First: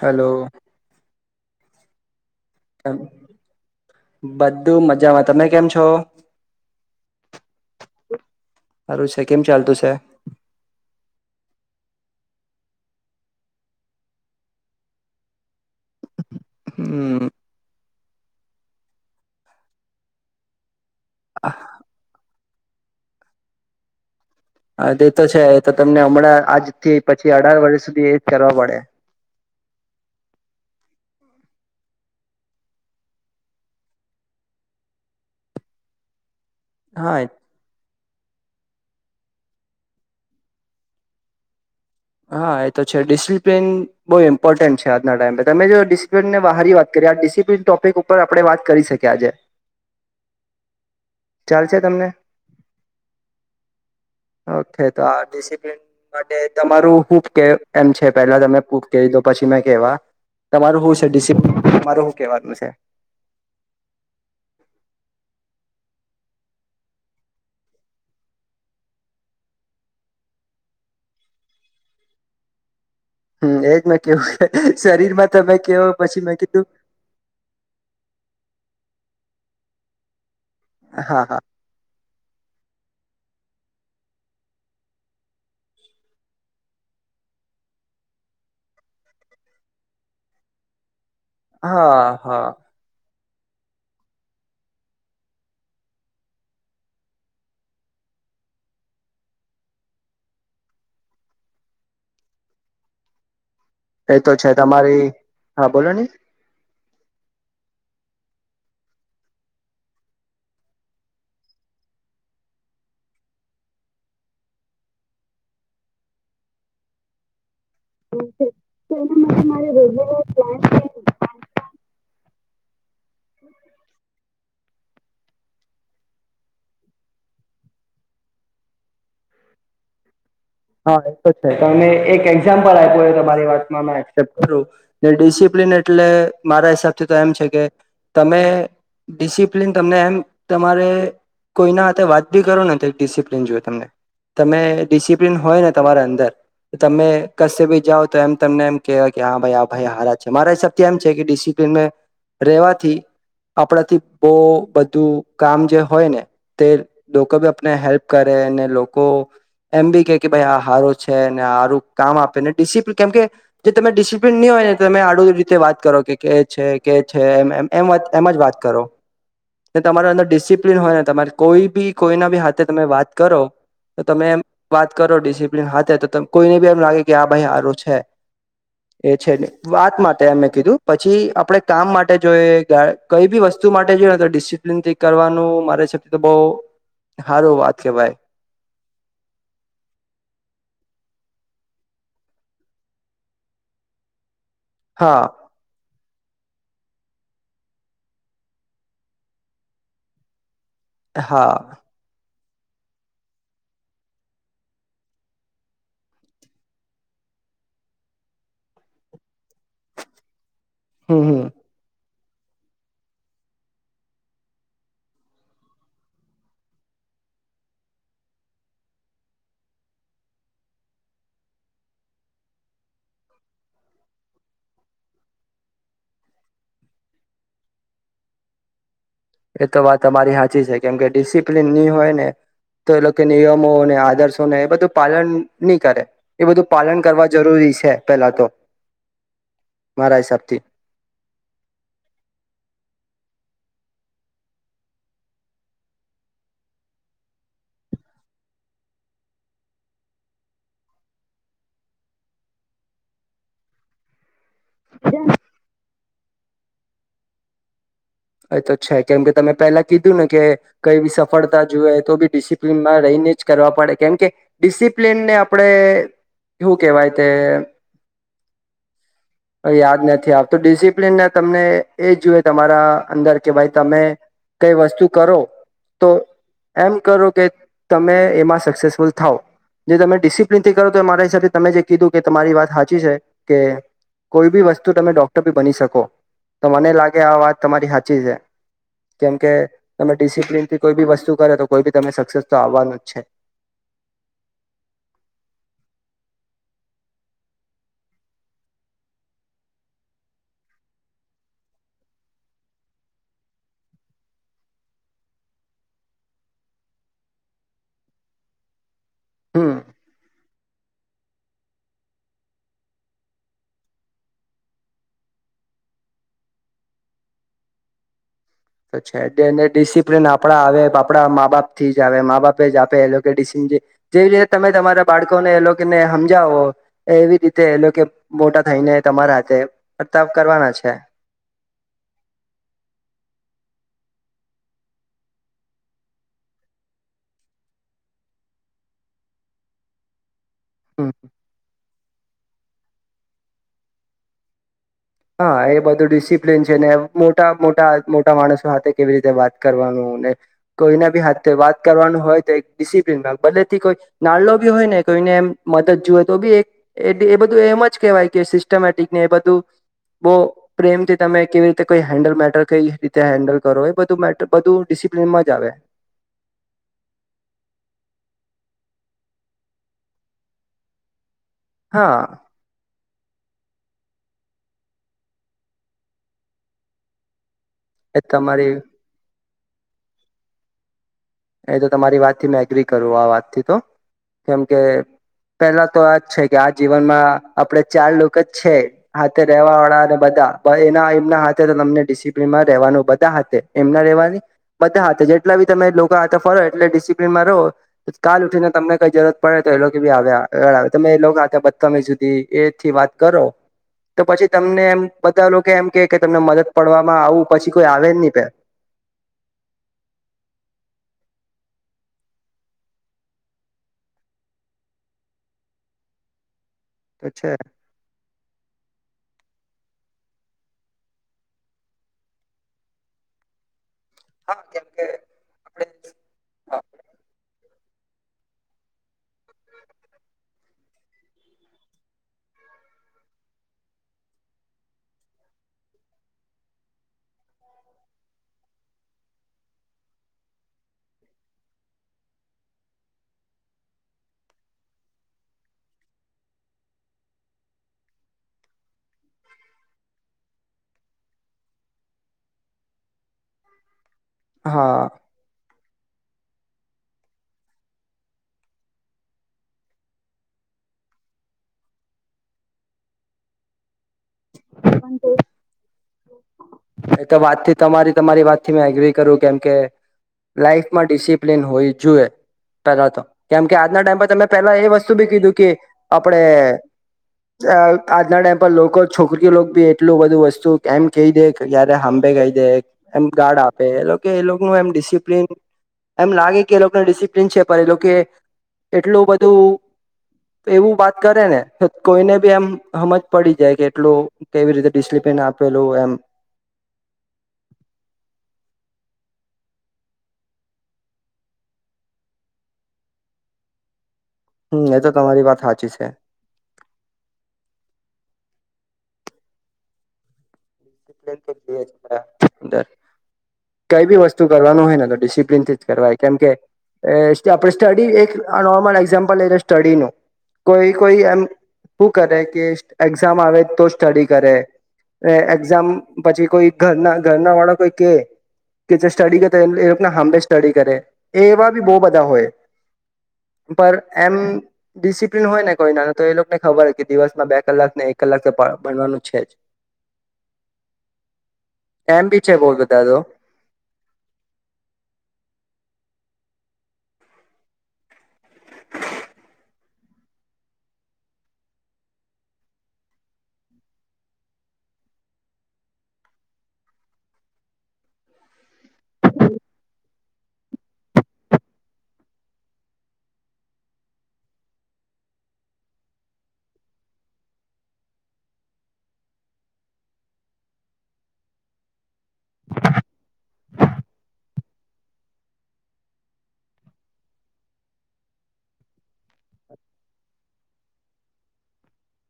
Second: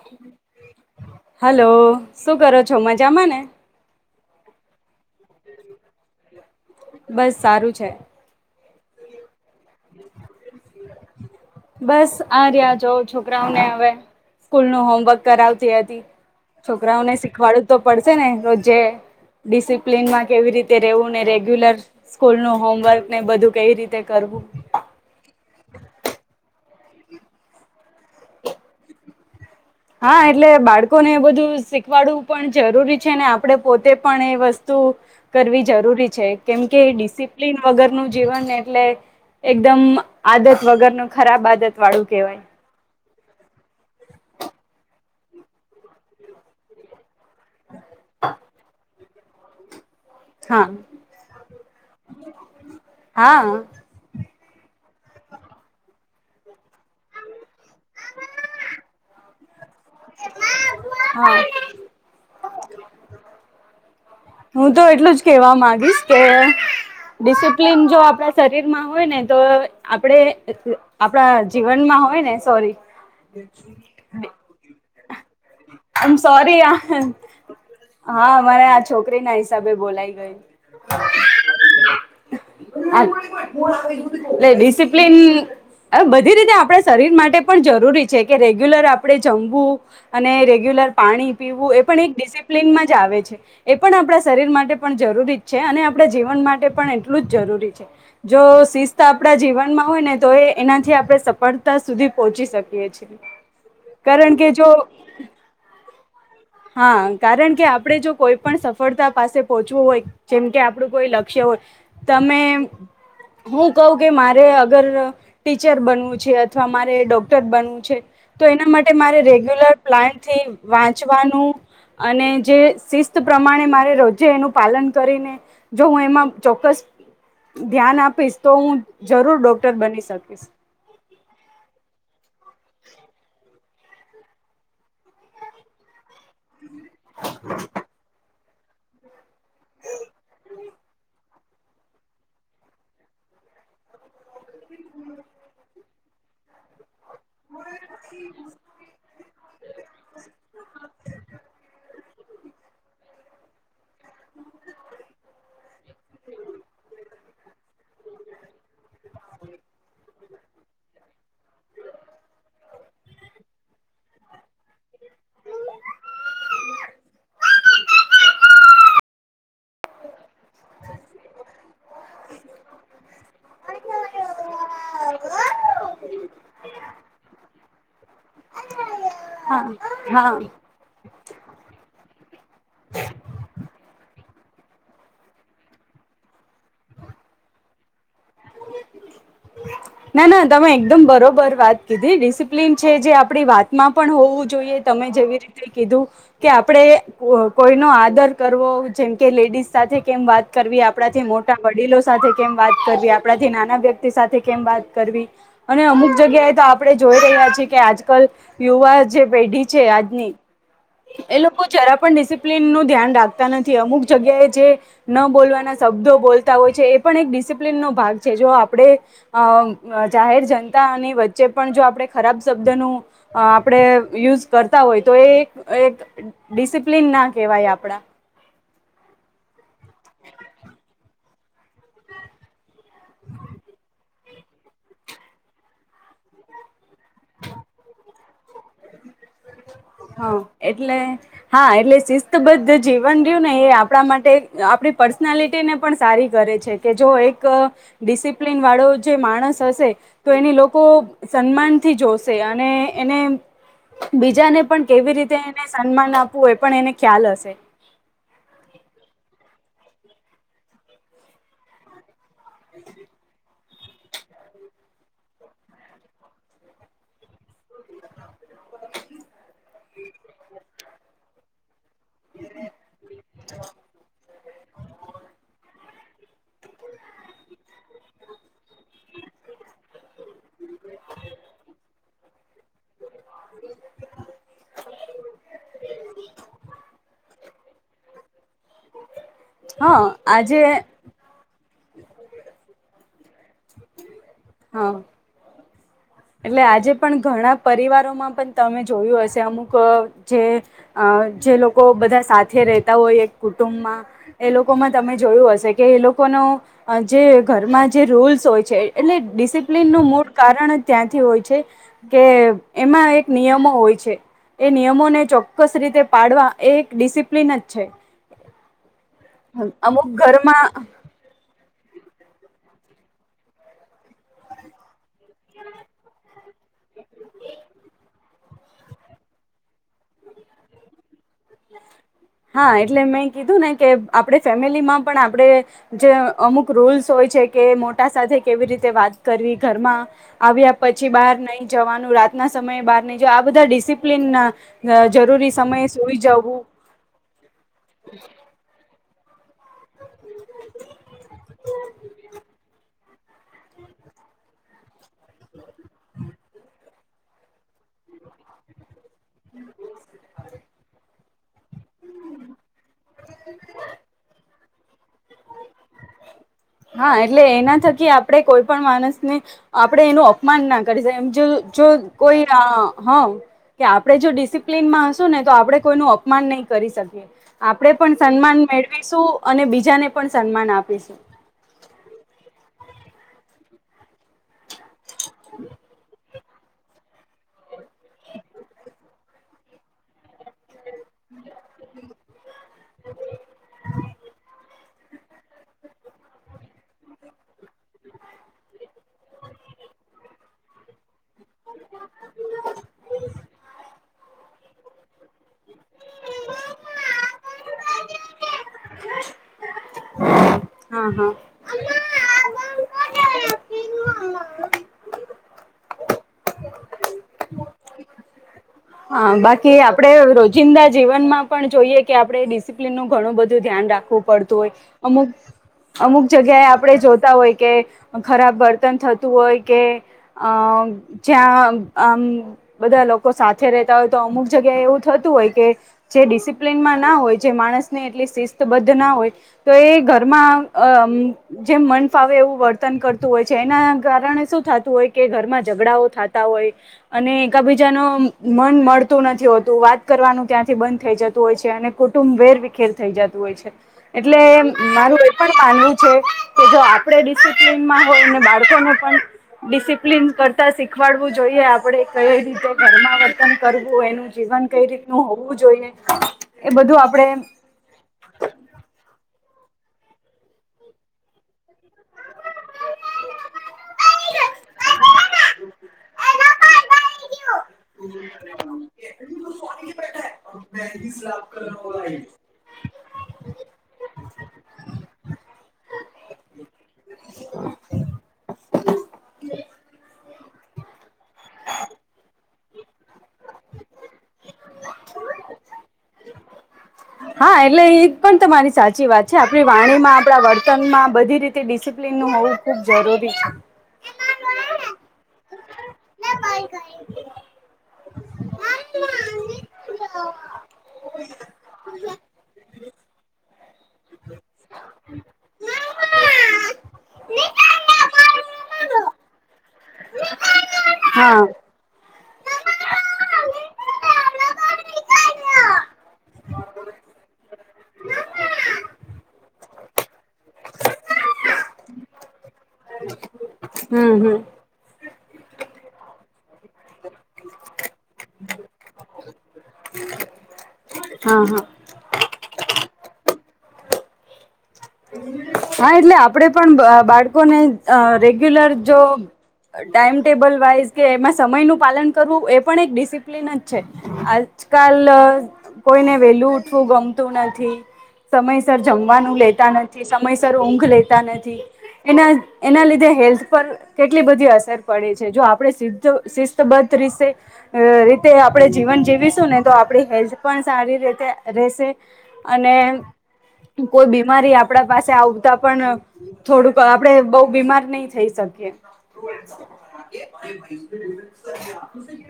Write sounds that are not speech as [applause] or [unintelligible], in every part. Hello hello. શું કરો છો મજામાં ને? બધું મજામાં, તમે કેમ છો? બસ સારું છે. સારું છે. કેમ ચાલતુ શે? બસ આ રહ્યા જો છોકરાઓને હવે સ્કૂલ નું હોમવર્ક કરાવતી હતી. છોકરાઓને હમ શીખવાડુ. તો પડશે ને રોજે. ડિસિપ્લનમાં કેવી રીતે રહેવું ને રેગ્યુલર સ્કૂલ નું હોમવર્ક. ને બધું કઈ રીતે કરવું. હા તે તો છે તો તમને હમણાં આજ. થી પછી અઢાર વર્ષ સુધી એજ કરવા પડે. હા એટલે બાળકોને એ બધું શીખવાડવું પણ જરૂરી છે, ને આપડે પોતે પણ એ વસ્તુ કરવી જરૂરી છે. કેમ કે હા ડિસિપ્લિન વગરનું. જીવન એટલે એકદમ આદત વગરનું ખરાબ આદત વાળું કહેવાય. હા એ તો છે ડિસિપ્લન બહુ ઇમ્પોર્ટન્ટ છે આજના ટાઈ પે. તમે જો ડિસિપ્લનને બહરી વાત કરી આ ડિસ ડિસિપ્લિન ટોપિક ઉપર આપડે વાત કરી શક કે આજે હા, ચાલશે તમને હા આ. ઓકે તો આ ડિસિપ્લન માટે તમારું હૂબ કે એમ છે પેલા તમે પૂક કહી દો પછી મેં કેવા તમારૂ શું છે હા ડિસપ્લન તમારું શું કહેવાનું શે છે. હું તો એટલું જ કેહેવા માંગીશ કે ડિસિપ્લિન જો આપડા શરીર માં હોય ને તો આપડે એ એ આપડા જીવનમાં હોય ને સોરી હમ્મ, એજ મેં કેવું છે શરીરમાં તમે કેવો આમ પછી મેં સોરી. કીધું હા મારે આજ છોકરી ના હિસાબે બોલાઈ ગઈ. હા હા આ એટલે ડિસિપ્લિન એ બધી રીતે આપડા શરીર માટે પણ જરૂરી છે કે રેગ્યુલર આપડે જમવું અને રેગ્યુલર પાણી પીવું એ પણ એક હા હા ડિસિપ્લિનમાં જ આવે છે. એ પણ આપડા શરીર માટે પણ જરૂરી જ છે અને આપડા જીવન માટે પણ એટલું જ જરૂરી છે. જો શિસ્ત આપડા જીવનમાં હોય ને તો એ એનાથી આપડે સફળતા સુધી પહોંચી શકીએ છીએ. કારણ કે જો હિ, હા બોલો ને હા, કારણ કે આપડે જો કોઈ પણ સફળતા પાસે પહોંચવું હોય જેમકે આપડું કોઈ લક્ષ્ય હોય તમે હું કહું કે મારે અગર ટીચર બનવું છે અથવા મારે ડોક્ટર બનવું છે, તો એના માટે મારે એના માટે રેગ્યુલર રેગ્યુલર પ્લાન્ટથી પ્લાન વાંચવાનું અને જે સીસ શુ પ્રમાણે મારે રોજે એનું પાલન કરીને જો હું એમાં ચોક્કસ ધ્યાન આપીશ તો હું જરૂર ડોક્ટર બની શકીશ હા, એ તો છે તમે એક એક્ઝામ્પલ આપ્યુંય તો મારી વાતમાં એક્સેપ્ટ કરું જે ડિસિપ્લન એટલે મારેજ થી તો એમ છે કે તમે ડિસિપ્લિન તમને એમ તમારે કોઈના હાથે વાત બી કરો ને તે ડિસિપ્લિન જોઈએ તમને, તમે ડિસિપ્લિન ડિસિપ્લિન હોય ન તમારા અંદર તમે કશી ભી જાઓ તો એમ તમને એમ કેવાય કે હા ભાઈ આ ભાઈ હારાજ છે મારા હિસાબથી એમ છે કે ડિસિપ્લનને રેવાથી, આપણાથી બોહ બધું કામ જે હોય ને તે લોકો ભી આપને હેલ્પ કરે એને લોક કો એમ બી કે કે ભાઈ આ સારું છે ને સારું કામ આપે ને ડિસિ કેમ કે જે તમે ડિસિપ્લિન નહી હોય ને તમે આડ આવરી રીતે વાત કરો કે છે કે છે એ એમત એમ જ વાત કરો ને તમાર અંદર ડિસિપ્લિન હોય ને તમારે કોઈ બી કોઈના બી હાથે તમે વાત કરો તો તમે એમ વાત કરો ડિસિપ્લિન હાથે તો કોઈને બી એમ લાગે કે આ ભાઈ સારું છે એ છે ન હા વાત માટે હા એં કીધું પછી આપણે કામ માટે જોઈ કઈ બી વસ્તુ માટે જોઈ ડિસિપ્લિનથી કરવાનું મારે [unintelligible] બવ હારો વાત કેવાય. ના. ના. તમે એકદમ બરોબર વાત કીધી ડિસિપ્લીન છે, જે આપણી વાતમાં પણ હોવું જ જોઈએ તમે હા જેવી રીતે કીધું કે આપડે કોઈ નો આદર કરવો જેમ કે, લેડીસ સાથે કેમ વાત કરવી આપડાથી હા મોટા વડીલો સાથે કેમ વાત કરવી આપણાથી નાના વ્યક્તિ સાથે કેમ વાત કરવી અને અમુક જગ્યાએ તો આપણે જોઈ રહ્યા છીએ કે આજકાલ યુવા જે પેઢી છે આજની હમ એ હમ લોકો જરા પણ ડિસિપ્લિનનું ધ્યાન રાખતા નથી, અમુક જગ્યાએ જે ન બોલવાના શબ્દ બોલતા હોય છે, એ પણ એક ડિસિપ્લિનનો ભાગ છે, જો આપડે જાહેર જનતાની વચ્ચે પણ ખરાબ શબ્દનું આપડે આં યુઝ કરતા હોય તો એ એક ડિસિપ્લિન ના કેહેવાય આપડા એ તો વાત તમારી સાચી છે, કેમ કે ડિસિપ્લિન ની હોય ને તો એ લોકો નિયમોને આદર્શોને એ બધું પાલન નહી કરે એ બધું પાલન કરવા જરૂરી છે. પેલા તો મારા હ હિસાબથી એટલે હા, એટલે શિસ્તબદ્ધ જવ યુ ને એ આપણા માટે આપણી પર્સનાલિટીને પણ સારી કરે છે કે, જો એક ડિસિપ્લન વાળો જે માણસ હશે તો એની લોકો સન્માનથી જોશે અને એને બીજાને પણ કેવી રીતે એને સન્માન આપ વુ એ પણ એને ખ્યાલ હશે એ તો છે કેમ કે તમે પેલા કીધું ને કે કઈ બી સફળતા જુએ તો બી ડિસિપ્લનમાં રહીને જ કરવા પડે, કેમ કે ડિસિપ્લનને આપડે, હુ કેહેવાય તે [inaudible] યાદ નથી આવતું, ડિસિપ્લન તમને એ જૂએ તમારા અંદર કે ભાઈ તમે કઈ વસ્તુ કરો તો, એમ કરો કે તમે એમાં સક્સેસફુલ થાવ, જે તમે ડિસિપ્લિન થી કરો તો એ મારા હિસાબે તમે જે કીધું કે તમારી વાત સાચી છે કે કોઈ બી વસ્તુ તમે ડોક્ટર બી બની શકો, તો મને લાગે આ વાત તમારી સાચી છે, કેમકે હા તમે આજે ડિસિપ્લિન થી કોઈ બી વસ્તુ કરે તો કોઈ બી તમે સક્સેસ તો આવવાનું જ છે. હા. એટલે આજે પણ ઘણા પરિવારોમાં પણ તમે જોયું હશે, અમુક જે જે લોકો બધા સાથે રહેતા હોય એક કુટુંબમાં એ લોકોમાં તમે જોયું હશે કે એ લોકોનો જે ઘરમાં જે રૂલ્સ હોય [unintelligible] એટલે હમ ડિસિપ્લિનનું મૂળ કારણ ત્યાંથી હોય છે. કે એમાં એક નિયમો હોય છે એ નિયમોને ચોક્કસ રીતે પાડવા એ એક ડિસિપ્લિન જ છે. તો છે ડેને અમુક ડિસિપ્લન આપડા ઘરમાં આવે આપડા મા બાપ થી જ આવે મા બાપે જ આપે એ જેવી રીતે તમે તમારા બાળકોને એ લોકોને સમજાવો એવી રીતે એ લોકો મોટા થઈને તમારા હાથે વર્તાવ કરવાના છે. હા એટલે મેં કીધું ને કે આપડે ફેમિલીમાં પણ આપડે જે અમુક રૂલ્સ હોય છે કે મોટા સાથે કેવી રીતે વાત કરવી ઘરમાં આવ્યા પછી બહાર નહી જવાનું રાત ના સમયે બહાર ની જો આ બધા ડિસિપ્લિન જરૂરી સમય સુઈ જાવ. જેને મોટા મોટા મોટા માણસો હાથે કે રીતે વાત કરવાનું ને કોઈના બી હાથે વાત કરવાનું હોય તો એક ડીસી પ્લીનમાં ભલે થી કોઈ નાળલો બી હોય ને કોઈને એમ મદદ જુએ તો બી એક એ બધું એમ જ કેહેવાય કે સિસ્ટમેટિક ને એ બધું. બો પ્રેમથી તમે કેવી રીતે કોઈ હેન્ડલ મેટર કઈ રીતે હેન્ડલ કરો એ બધું મે બધું ડિસિપ્લનમાં જ આવે. હા એટલે એના થકી આપડે કોઈ પણ માણસને આપડે એનું અપમાન ના કરી જો જો હા કોઈ આ હા કે આપડે જો ડિસિપ્લીનમાં હશું ને તો આપડે કોઈનું અપમાન નહી કરી શકીએ. આપડે પણ એ સન્માન તમારી મેળવીશું. અને બીજાને પણ સન્માન આપ પી શું. એ તો તમારી વાતથી મે એગ્રી કરું આ વાતથી તો કેમ કે પેલા તો આજ છે. કે આ જીવનમાં આપડે ચાર લોકો જ છે હાથે રેવા વાળા અને બધા. પણ એના એમના હાથે તમને ડિસિપ્લનમાં રહેવાનું બધા હાથે એમના રહેવાની. બધા હાથે જેટલા બી તમે લો કો હાથે ફરે એટલે ડિસિપ્લનમાં રહો કાલ ઉઠીને તમને કઈ જરૂરત પડે તો એ લોકો બી આવ આગળ આવે તમે એ લોકો બમી સુધી એથી વાત કરો તો પછી તમને એમ બધ લોકો એમ કે કે તમને મદદ પડવામાં આવું પછી કોઈ આવે જ ની પે. હા હા. તો છે. હા બાકી આપડે રોજિંદા જીવનમાં પણ જોઈએ કે આપડે ડિસિપ્લિનનું ઘણું બધું ધ્યાન રાખ ખવું પડતું હા કેમ કે હોય અમુક અમુક જગ્યાએ આપડે જોતા હોય કે ખરાબ વર્તન થતું હોય કે અ જ્યાં અમ બધા લોકો સા થે રહેતા હોય તો અમુક જગ્યાએ એવું થતું હોય કે જે ડિસિપ્લિનમાં ના હોય જે માણસને એટલી શિસ્તબદ્ધ ના હોય તો એ ઘરમાં અમ જેમ મન ફાવે એવું વર્તન કરતું હોય છે એના કારણે શું થતું હોય કે ઘરમાં ઝઘડાઓ થાતા હોય અને એકબીજાનો મન મળતું નથી હોતું વાત કરવાનું ત્યાંથી બંધ થઈ જતું હોય છે અને કુટુંબ વેરવિખેર થઈ જ તુ હોય છે એટલે હા મારું એ પણ માનવું છે કે જો આપડે ડિસિપ્લનમાં હોય ને બાળકોને પણ ડિસિપ્લીન કરતા શીખવાડવું જોઈએ આપડે કઈ રીતે ઘરમાં વ તમે કરવું એનું. જીવન કઈ રીતનું હોવું જોઈએ. એ બધું એ આપણે તો વાતથી તમારી તમારી વાતથી મે એગ્રી કરું કેમ કે લાઇફમાં ડિસિપ્લિન હોવી જોય પેલા તો કેમ કે આજના ટાઈમ પર તમે પેલા એ બી કીધું કે આપણેે આજના ટાઈમ પર લોકો, છોકરીઓ બી એટલું બધું વસ્તુ એમ કહી દે, જય્યારે હંભે કઈ દે એમ ગાર્ડ આપે એ એ લોકોનું એમ ડિસપ્લન એમ લાગે કે એ લોકોને ડિસિપ્લિન છે, પણ એ લોકો એટલું બધું એવું વાત કરે ને કોઈને બી એમ હમજ પડી જાય કે એટલો કેવી રીતે ડિસિપ્લિન આપ કોઈ આમ હા, એટલે એ પણ તમારી સાચી વાત છે આપણી વાણીમાં આપણા વર્તનમાં બધી રીતે ડિસિપ્લિનનું હોવું ખુબ જરૂરી છે હમ્મ, એ તો તમારી વાત હાચી છે. [unintelligible] કઈ બી વસ્તુ કરવાનું હોયને તો ડિસિપ્લનથી જ કરવા કેમકે એ આપ સ્ટડી એક આ નોર્મલ એક્ઝામ્પલ લઈ લે સ્ટડીનું કોઈ કોઈ એમ હા હું કરે કે એક્ઝામ આવે તો જ સ્ટડી કરે. ને એક્ઝ ઝામ પછી કોઈ ઘરના ઘરના વાળા કોઈ કે કે જે સ્ટડી કરતા એ લે ના હાંબે સ્ટડી કરે એ એવા બી બહુ બધા હોય પણ પર હમ એમ હમ ડિસિપ્લન હોય ને કોઈ ના તો એ લોકોને ખબર હો કે દિવસમાં બે કલાક ને એક કલાક ભ ભનવાનું છે જ. હા હા એમ બી છે બહુ બધા તો હા, એટલે આપડે પણ બ બાળકોને અહ રેગ્યુલર જો ટાઈમટેબલ વાઈઝ કે એમાં સમય નું પાલન કરવું એ પણ એક ડિસિપ્લિન જ છે. આજકાલ અહ કોઈને વેલું ઉઠવું ગમતું નથી સમયસર જમવાનું લે તા નથી સમય સર ઊંઘ લેતા નથી. એના એના લીધે હેલ્થ પર કેટલી બધી અસર પડે છે. જો આપડે સિધ્ધો સિસ્થ બત્રીસે અહ રીતે આપડે જીવન જીવીશું ને તો આપડે હેલ્થ પર સારી રીતે રહેશે અને કોઈ બી મારી આપડા પાસે આવતા પણ થોડુંક આપડે બઉ બીમાર નહી થઈ શકીએ.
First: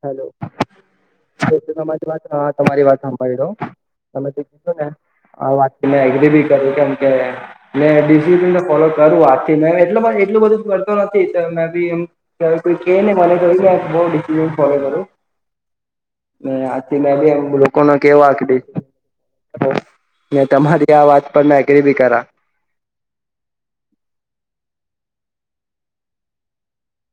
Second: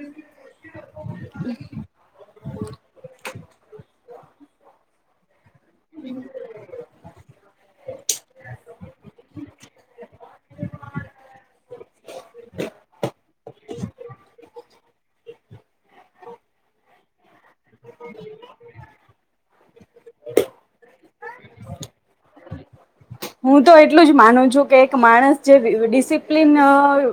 હેલો [inaudible] હા તમારી વાત હામબર ડુ [unintelligible] આ વાત થી મેં એગ્રી ભી કરું કેમ કે મેં ડિસિપ્લિન ભી ફોલો કરું આકે મેં એટલું બ એટલું કરતો નથી નથી કરતું કા કોઈ કેને મારે બહુ [inaudible] ફોલો કરું ને આથી મારી એમ બોલો કોના કેવા કે વાંકડી ને તમારી આ વાત પર મેં એગરી બી કરા. હું તો એટલું જ માનું છું કે એક માણસ જે ડિસિપ્લિન અહ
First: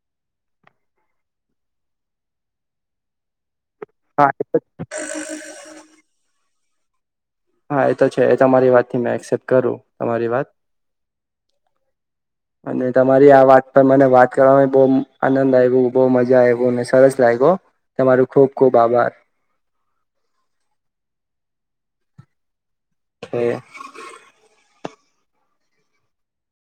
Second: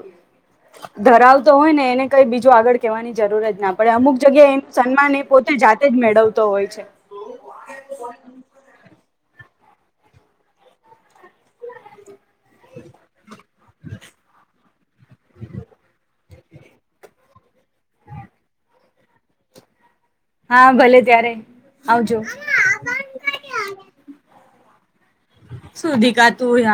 ધરાવતો હોય ને એને કઈ બીજું આગળ કહેવાની જરૂર જ ના પડે અમુક હા જગ્યા ઇન્સાન માં એ પોતે જાતે મળવતો હોય છે. હા એ તો છે એ તમારી વાત તે મે એક્સસપ્ત કરું તમારી વાત અને તમારી આ વાત પર મને વાત કરવામા બોઓ આનંદ આવ્યુ બોઓ મજા જ આયુંવું અને સરસ લાગ્યો તમારો ખુબ ખુબ આભાર હા ભલે ત્યારે આવજો થે શું [unintelligible]